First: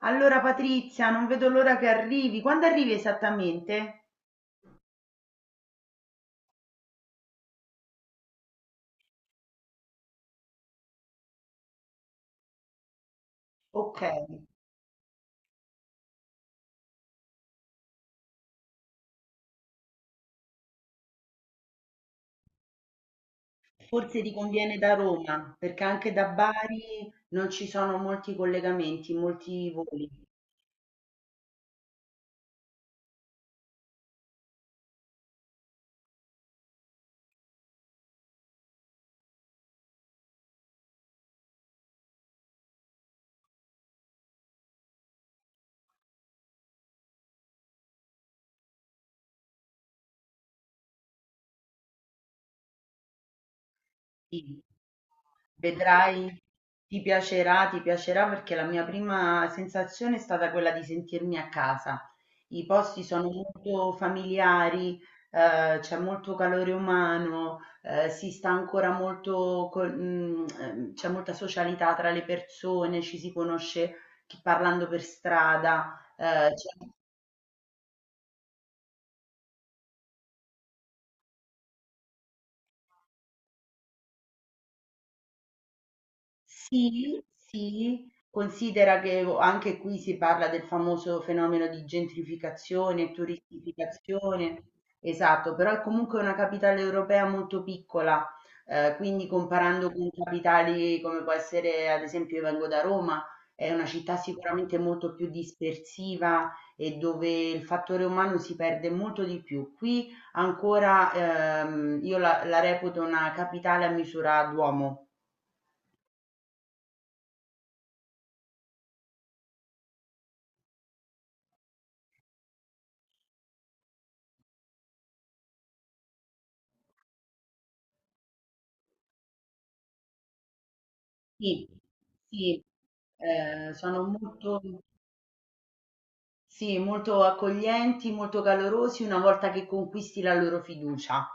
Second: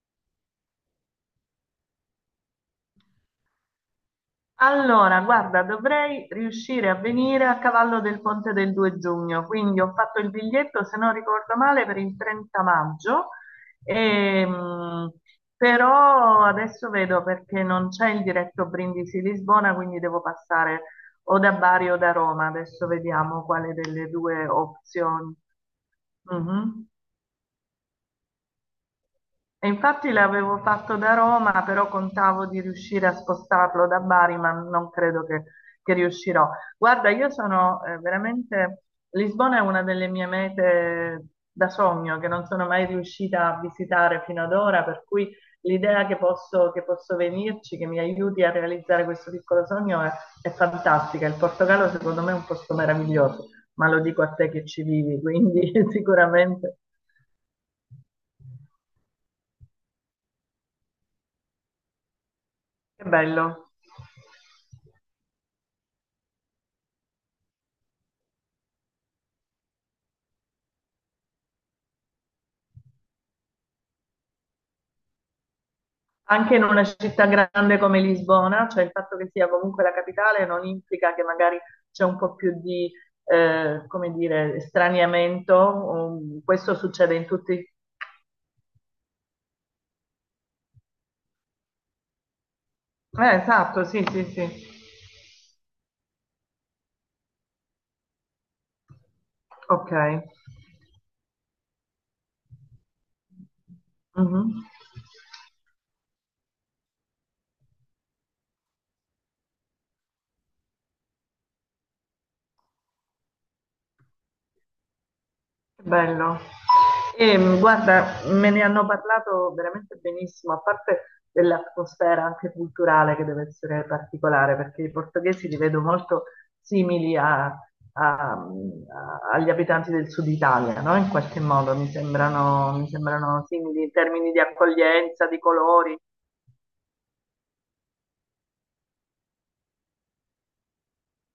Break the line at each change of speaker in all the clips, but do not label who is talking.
Allora Patrizia, non vedo l'ora che arrivi. Quando arrivi esattamente?
Allora, guarda, dovrei riuscire a venire a cavallo del ponte del 2 giugno, quindi ho fatto il biglietto, se non ricordo male, per il 30 maggio,
Ok,
ehm, però adesso vedo perché non c'è il diretto Brindisi-Lisbona, quindi devo passare o da Bari o da Roma, adesso vediamo quale delle
forse ti
due
conviene da
opzioni.
Roma, perché anche da
Mhm.
Bari non ci sono molti collegamenti,
E
molti voli.
infatti l'avevo fatto da Roma, però contavo di riuscire a spostarlo da Bari, ma non credo che riuscirò. Guarda, io sono veramente. Lisbona è una delle mie mete da sogno che non sono mai riuscita a visitare fino ad ora, per cui l'idea che posso, venirci, che mi aiuti a realizzare questo piccolo sogno è fantastica. Il Portogallo secondo me è un posto meraviglioso, ma lo dico a te
Sì.
che ci vivi, quindi
Vedrai,
sicuramente.
ti piacerà perché la mia prima sensazione è stata quella di sentirmi a casa. I posti
Che
sono
bello.
molto familiari, c'è molto calore umano, si sta ancora molto, c'è molta socialità tra le persone, ci si conosce parlando per strada,
Anche in una
c'è.
città grande come Lisbona, cioè il fatto che sia comunque la capitale non implica che magari c'è un po' più di, come dire, straniamento. Questo succede
Sì,
in tutti.
sì, considera che o anche qui si parla del famoso fenomeno di gentrificazione,
Esatto, sì, sì,
turistificazione,
sì.
esatto, però è comunque una capitale europea molto piccola, quindi comparando
Ok.
con capitali come può essere, ad esempio, io vengo da Roma. È una città
Mhm.
sicuramente molto più dispersiva e dove il fattore umano si perde molto di più. Qui ancora, io la reputo una capitale a misura d'uomo.
Che bello. E, guarda, me ne hanno parlato veramente benissimo, a parte dell'atmosfera anche culturale che deve essere particolare, perché i portoghesi li vedo molto simili agli abitanti del sud Italia, no? In qualche
Sì,
modo mi
sì,
sembrano, mi sembrano simili in
sono
termini di
molto
accoglienza, di colori.
sì, molto accoglienti, molto calorosi una volta che conquisti la loro fiducia.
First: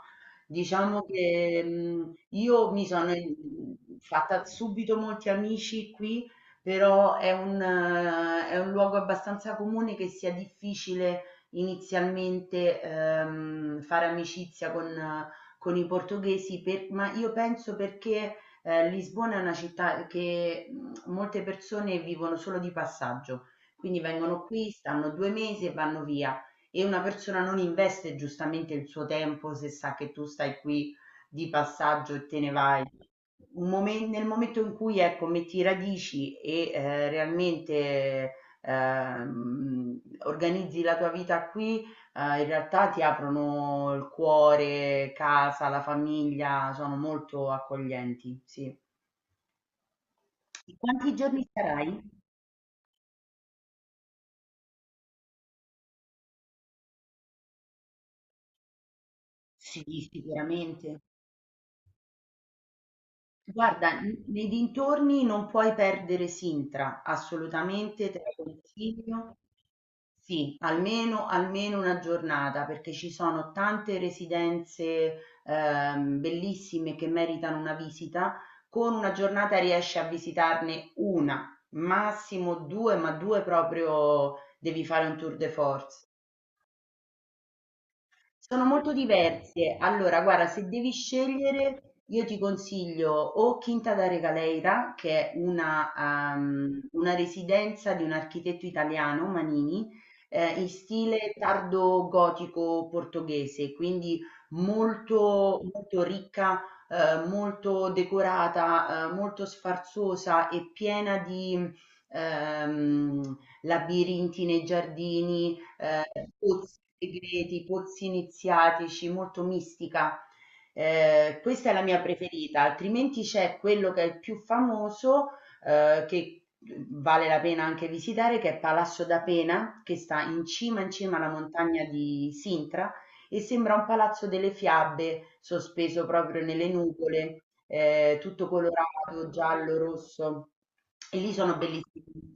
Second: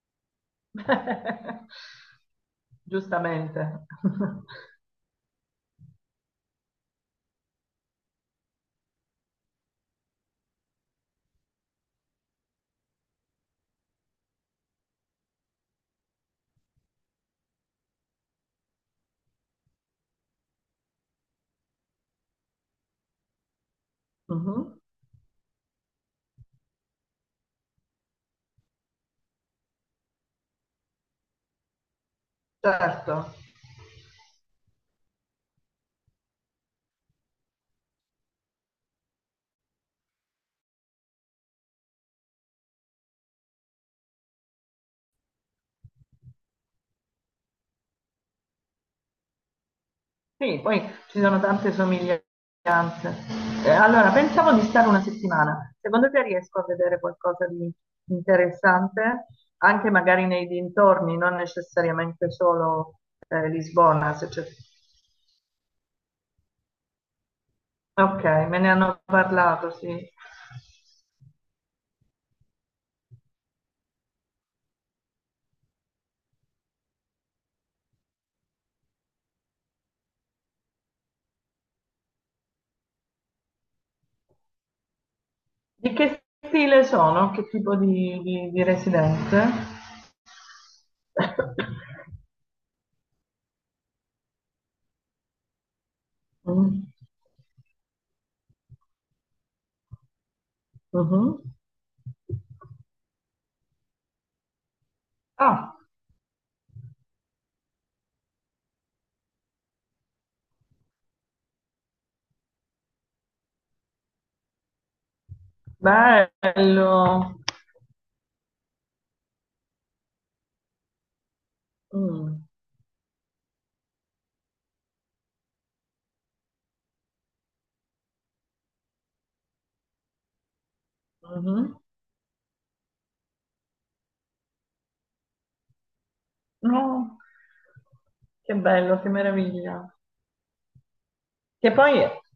Diciamo che io mi sono
Giustamente.
fatta subito molti amici qui, però è un luogo abbastanza comune che sia difficile inizialmente fare amicizia con i portoghesi, ma io penso perché Lisbona è una città che molte persone vivono solo di passaggio, quindi vengono qui,
Mhm.
stanno 2 mesi e vanno via. E una persona non investe giustamente il suo tempo se sa che tu stai qui di passaggio e te ne vai.
Certo.
Nel momento in cui ecco, metti radici e realmente organizzi la tua vita qui, in realtà ti aprono il cuore, casa, la famiglia, sono molto accoglienti, sì.
Sì,
E
poi
quanti
ci sono
giorni
tante
sarai?
somiglianze. Allora, pensavo di stare una settimana. Secondo te riesco a vedere qualcosa di interessante? Anche
Sì,
magari nei
sicuramente.
dintorni, non necessariamente solo
Guarda,
Lisbona.
n
Se c'è-
nei dintorni non puoi perdere Sintra, assolutamente te
Ok,
la
me ne hanno
consiglio.
parlato, sì.
Sì, almeno 1 giornata, perché ci sono tante residenze, bellissime che meritano una visita. Con 1 giornata riesci a visitarne 1, massimo 2, ma 2 proprio devi fare un tour de
Di
force.
che stile sono? Che tipo di
Sono molto
residenze?
diverse. Allora, guarda, se devi scegliere, io ti consiglio o Quinta da Regaleira, che è
Mm.
una residenza di un architetto italiano, Manini, in stile
Mhm.
tardo gotico portoghese, quindi molto,
Ah,
molto ricca, molto decorata, molto sfarzosa e piena di ehm, labirinti nei giardini, ehm, pozzi
bello.
segreti, pozzi iniziatici, molto mistica. Questa è la mia
Mm.
preferita, altrimenti c'è quello che è il più famoso, che vale la pena anche visitare, che è Palazzo da Pena, che sta in cima alla
Mhm.
montagna di Sintra e sembra un palazzo delle fiabe sospeso proprio nelle
No,
nuvole, tutto
che bello, che
colorato, giallo,
meraviglia.
rosso. E lì sono
Che poi,
bellissimi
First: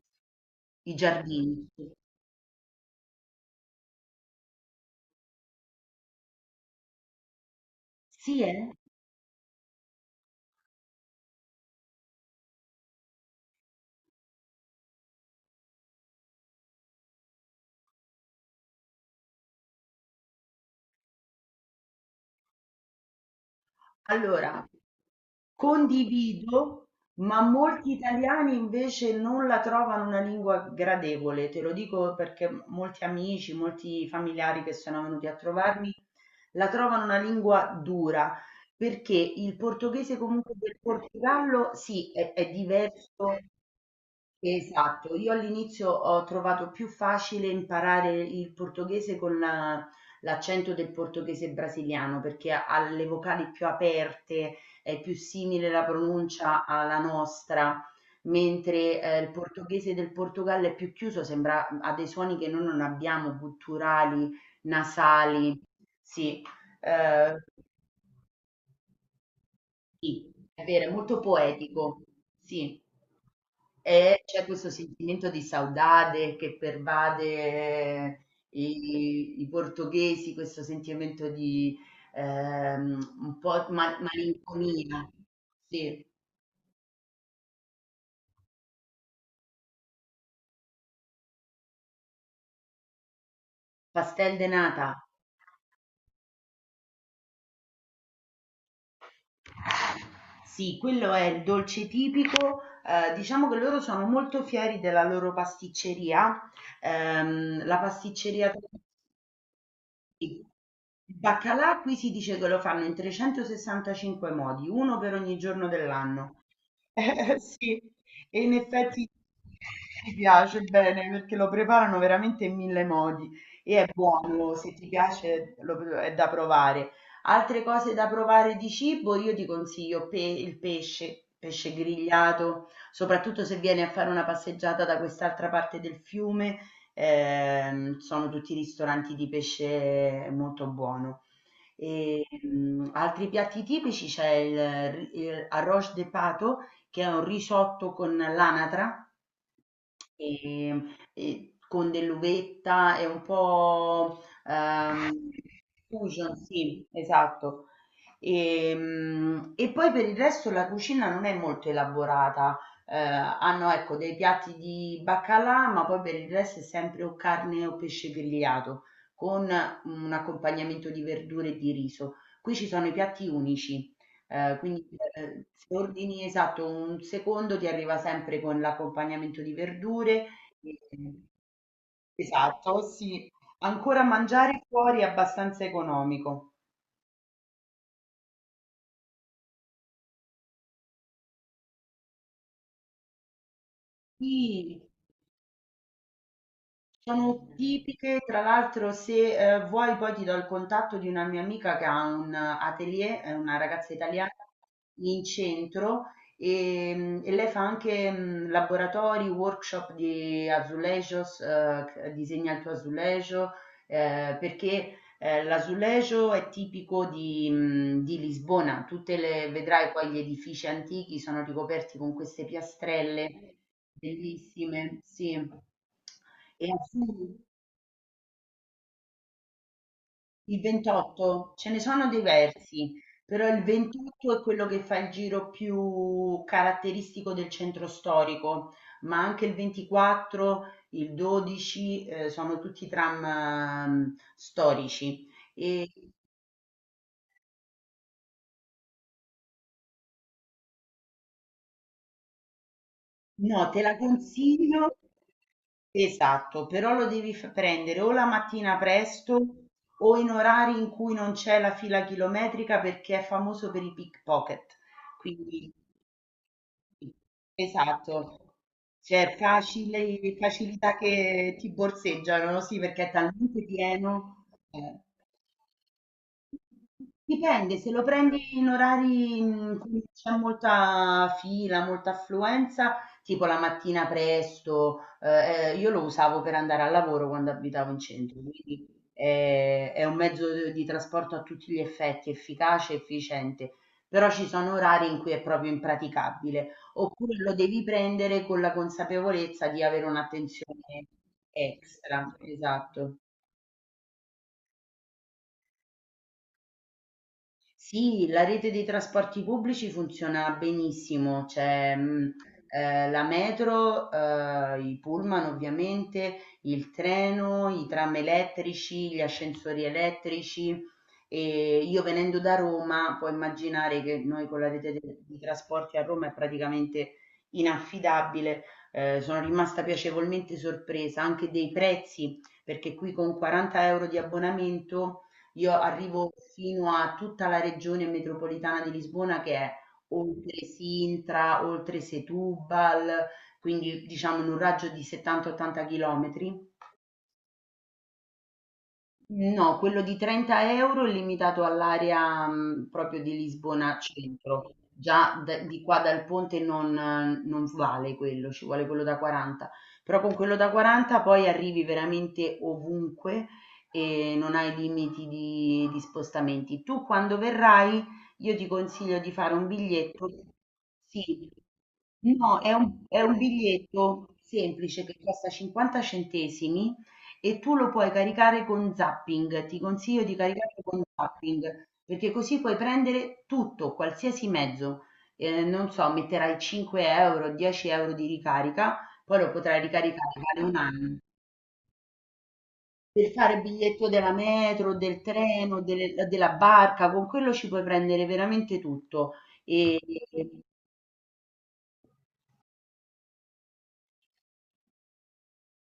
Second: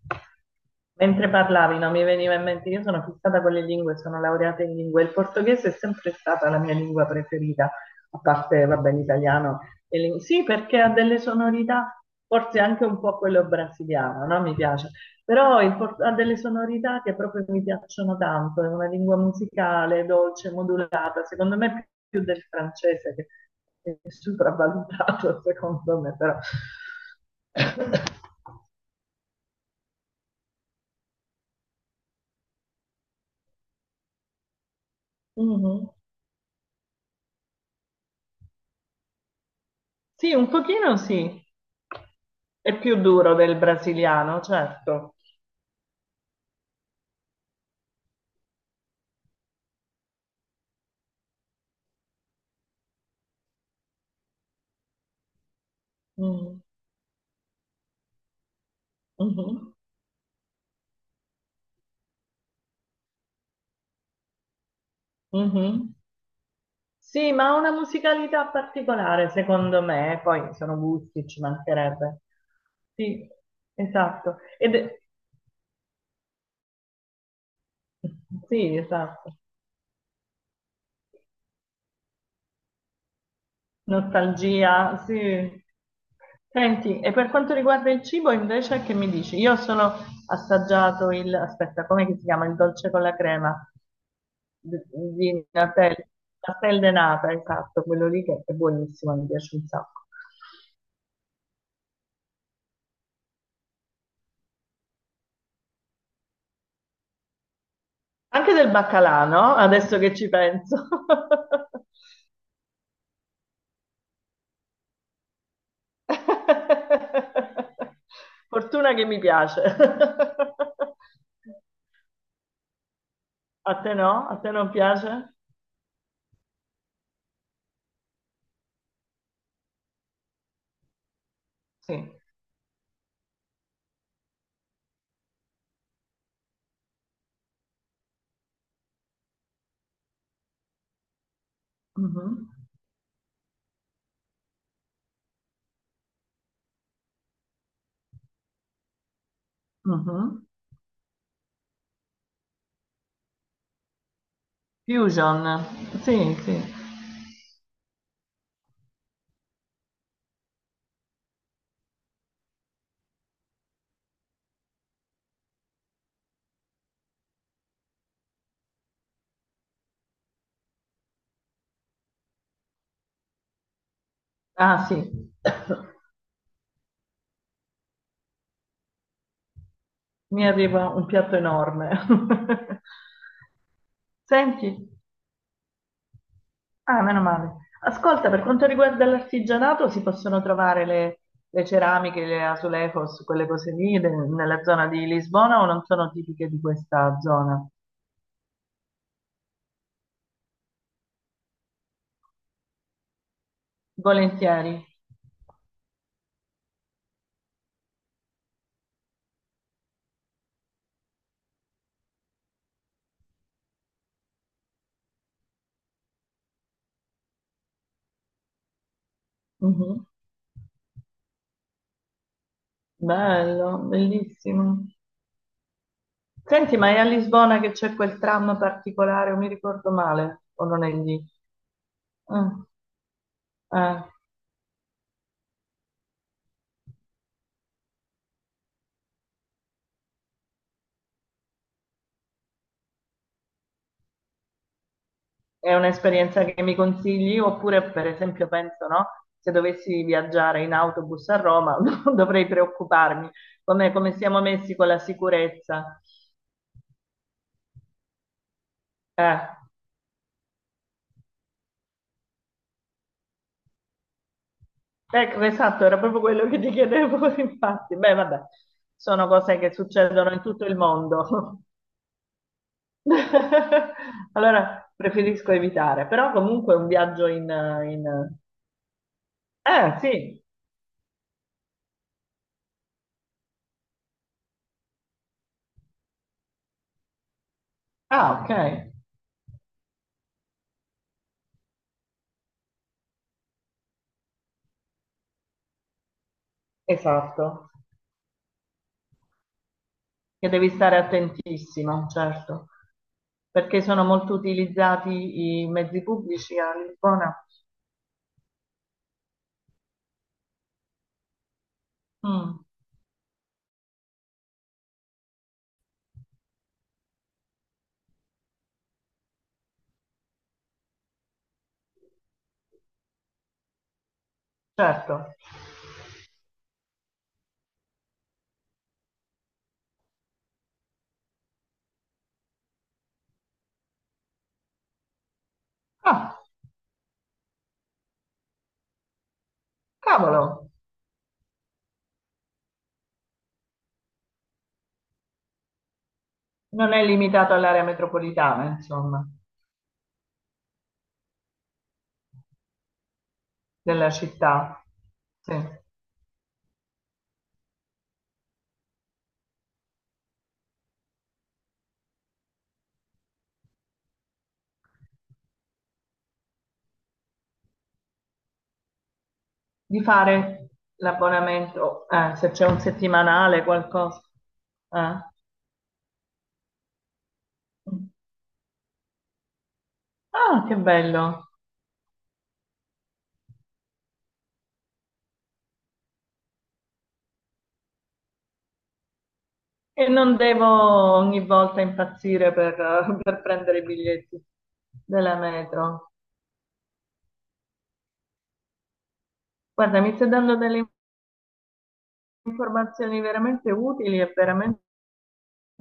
i
mentre
giardini.
parlavi, no, mi veniva in mente, io sono fissata con le lingue, sono laureata in lingue, il portoghese è sempre stata la mia lingua preferita, a
Sì,
parte,
eh?
vabbè, l'italiano. Sì, perché ha delle sonorità, forse anche un po' quello brasiliano, no? Mi piace. Però ha delle sonorità che proprio mi piacciono tanto, è una lingua musicale, dolce, modulata, secondo me più del francese, che è
Allora,
sopravvalutato, secondo me, però.
condivido, ma molti italiani invece non la trovano una lingua gradevole, te lo dico perché molti amici, molti familiari che sono venuti a
Mhm.
trovarmi la trovano una lingua dura, perché il portoghese
Sì, un
comunque del
pochino sì,
Portogallo sì, è
è più duro
diverso.
del brasiliano,
Esatto,
certo.
io all'inizio ho trovato più facile imparare il portoghese con la l'accento del portoghese brasiliano, perché ha le vocali più aperte, è più simile la
Mm.
pronuncia alla nostra, mentre il
Mhm.
portoghese del Portogallo è più chiuso, sembra, ha dei suoni che noi non abbiamo, gutturali, nasali.
Mhm.
Sì,
Sì,
eh,
ma ha una musicalità particolare, secondo me,
sì,
poi
è
sono
vero, è molto
gusti, ci
poetico,
mancherebbe.
sì.
Sì,
E
esatto.
c'è questo sentimento di saudade che pervade
Sì, esatto.
i portoghesi, questo sentimento di un po'
Nostalgia,
malinconia.
sì.
Sì,
Senti, e per quanto riguarda il cibo, invece, che mi dici? Io sono assaggiato il, aspetta, com'è che si chiama? Il dolce con la crema
pastel de nata.
di Natelle, pastel de nata, esatto, quello lì che è buonissimo, mi piace un sacco.
Sì, quello è il dolce tipico. Diciamo che loro sono molto fieri della loro pasticceria. La pasticceria.
Anche del baccalà, no? Adesso che ci
Sì.
penso.
Il baccalà qui si dice che lo fanno in 365 modi, uno per ogni giorno dell'anno. Eh, sì, e in
Fortuna che
effetti
mi piace.
mi piace bene perché lo preparano veramente in mille modi
A
e è
te no? A
buono,
te non
se ti
piace?
piace è da provare. Altre cose da provare di cibo, io ti consiglio il pesce, pesce
Sì.
grigliato, soprattutto se vieni a fare una passeggiata da quest'altra parte del fiume, sono tutti ristoranti di pesce molto buono. E,
Mhm,
altri piatti tipici c'è il arroz de pato, che è un risotto con l'anatra,
mhm.
Ehm, e con dell'uvetta e un po',
Fusion. Sì,
fusion,
sì.
sì, esatto. E, poi per il resto la cucina non è molto elaborata. Hanno ecco dei piatti di baccalà, ma poi per il resto è sempre o carne o pesce grigliato con un accompagnamento di verdure e di riso. Qui ci sono i piatti unici.
Ah,
Quindi,
sì.
se ordini esatto, un secondo ti arriva sempre con l'accompagnamento di verdure,
Mi arriva un
ehm
piatto enorme.
esatto, sì. Ancora mangiare
Senti.
fuori è abbastanza economico.
Ah, meno male. Ascolta, per quanto riguarda l'artigianato, si possono trovare le ceramiche, le azulejos, quelle cose lì, nella
Sì.
zona di Lisbona o non sono tipiche di questa
Sono
zona?
tipiche, tra l'altro se vuoi poi ti do il contatto di una mia amica che ha un atelier, è una ragazza italiana
Volentieri.
in centro e, e lei fa anche laboratori, workshop di azulejos, disegna il tuo azulejo, perché l'azulejo è tipico di, di Lisbona, tutte le, vedrai
Mhm.
poi gli edifici antichi sono ricoperti con queste piastrelle
Bello, bellissimo.
bellissime, sì. E
Senti,
a
ma è a
Fu-
Lisbona che c'è quel tram particolare, o mi ricordo male,
il
o non è lì?
28, ce ne sono
Ah,
diversi, però il
ah.
28 è quello che fa il giro più caratteristico del centro storico, ma anche il 24, il 12, sono tutti tram, storici.
È
E,
un'esperienza che mi consigli? Oppure, per esempio, penso, no? Se dovessi viaggiare in autobus a Roma, dovrei preoccuparmi.
no, te
Come,
la
come siamo messi con
consiglio.
la sicurezza?
Esatto, però lo devi prendere o la mattina
Eh,
presto o in orari in cui non c'è la fila chilometrica perché è famoso per i pickpocket.
ecco,
Quindi,
esatto, era proprio quello che ti chiedevo, infatti. Beh,
esatto,
vabbè, sono
c'è
cose che succedono in tutto il
facilità
mondo.
che ti borseggiano, sì, perché è talmente pieno.
Allora,
eh.
preferisco evitare. Però comunque un viaggio in...
Dipende, se lo
in...
prendi in orari in cui c'è
Sì.
molta fila, molta affluenza, tipo la mattina presto, io lo usavo per andare al lavoro quando abitavo in centro,
Ah, ok.
quindi è un mezzo di trasporto a tutti gli effetti, efficace, e efficiente, però ci sono orari in cui è proprio impraticabile, oppure lo
Esatto.
devi prendere con la consapevolezza di avere
Che devi stare
un'attenzione
attentissimo,
extra,
certo,
esatto.
perché sono molto utilizzati i mezzi pubblici a Lisbona.
Sì, la rete dei trasporti pubblici funziona benissimo, c'è
Mm.
la metro, i pullman ovviamente, il treno, i tram elettrici, gli ascensori elettrici e io venendo da Roma, puoi immaginare che noi con la rete
Certo.
di trasporti a Roma è praticamente inaffidabile. Sono rimasta piacevolmente sorpresa anche dei prezzi, perché qui con 40 € di abbonamento io arrivo
Ah,
fino a tutta la regione metropolitana di Lisbona che è oltre
cavolo,
Sintra, oltre Setúbal, quindi diciamo in un raggio di 70-80 chilometri.
non è limitato all'area metropolitana, insomma,
No, quello di 30 € è limitato all'area, proprio di Lisbona
della
centro.
città.
Già
Sì.
d di qua dal ponte non vale quello, ci vuole quello da 40. Però con quello da 40 poi arrivi veramente ovunque e non hai limiti di spostamenti. Tu quando verrai io ti consiglio di fare un
Di
biglietto.
fare
Sì.
l'abbonamento, se
No,
c'è
è
un
un
settimanale, qualcosa.
biglietto semplice che
Eh.
costa 50 centesimi e tu lo puoi caricare con zapping, ti consiglio di
Ah, che
caricarlo con
bello.
zapping, perché così puoi prendere tutto, qualsiasi mezzo. Non so, metterai 5 euro, 10 € di ricarica, poi lo potrai
E
ricaricare,
non devo
vale un anno.
ogni volta impazzire per,
Per
per
fare
prendere i
biglietto della
biglietti
metro, del
della
treno,
metro.
della barca, con quello ci puoi prendere veramente tutto. E,
Guarda, mi stai dando delle informazioni veramente utili e veramente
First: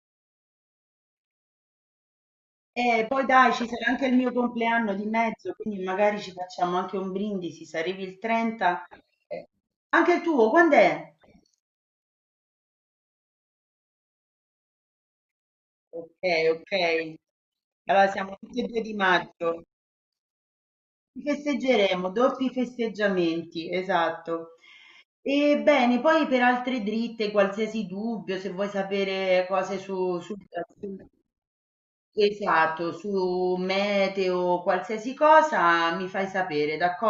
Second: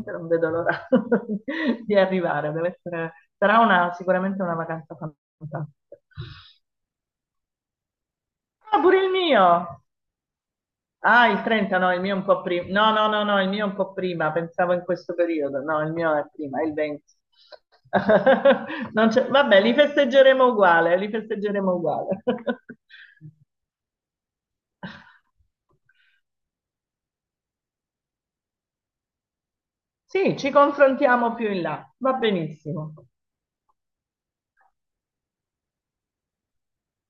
non vedo l'ora di arrivare. Deve
E
essere-
poi dai,
sarà
ci sarà
una-
anche il mio
sicuramente una vacanza
compleanno di mezzo,
fantastica.
quindi magari ci facciamo anche un brindisi, se arrivi il
Ah,
30.
pure il mio!
eh, Anche il tuo, quando è?
Ah, il 30, no, il mio è un po' prima. No, no, no, no, il mio è un po' prima, pensavo in questo periodo. No, il mio
Ok,
è prima, è
ok.
il 20.
Allora siamo tutti e due di
Non c'è- Vabbè,
maggio.
li festeggeremo uguale, li
Ci
festeggeremo
festeggeremo,
uguale.
doppi festeggiamenti, esatto. E bene, poi per altre dritte, qualsiasi dubbio, se vuoi sapere cose su,
Sì, ci confrontiamo più in là, va
esatto,
benissimo.
su meteo, qualsiasi cosa, mi fai sapere, d'accordo?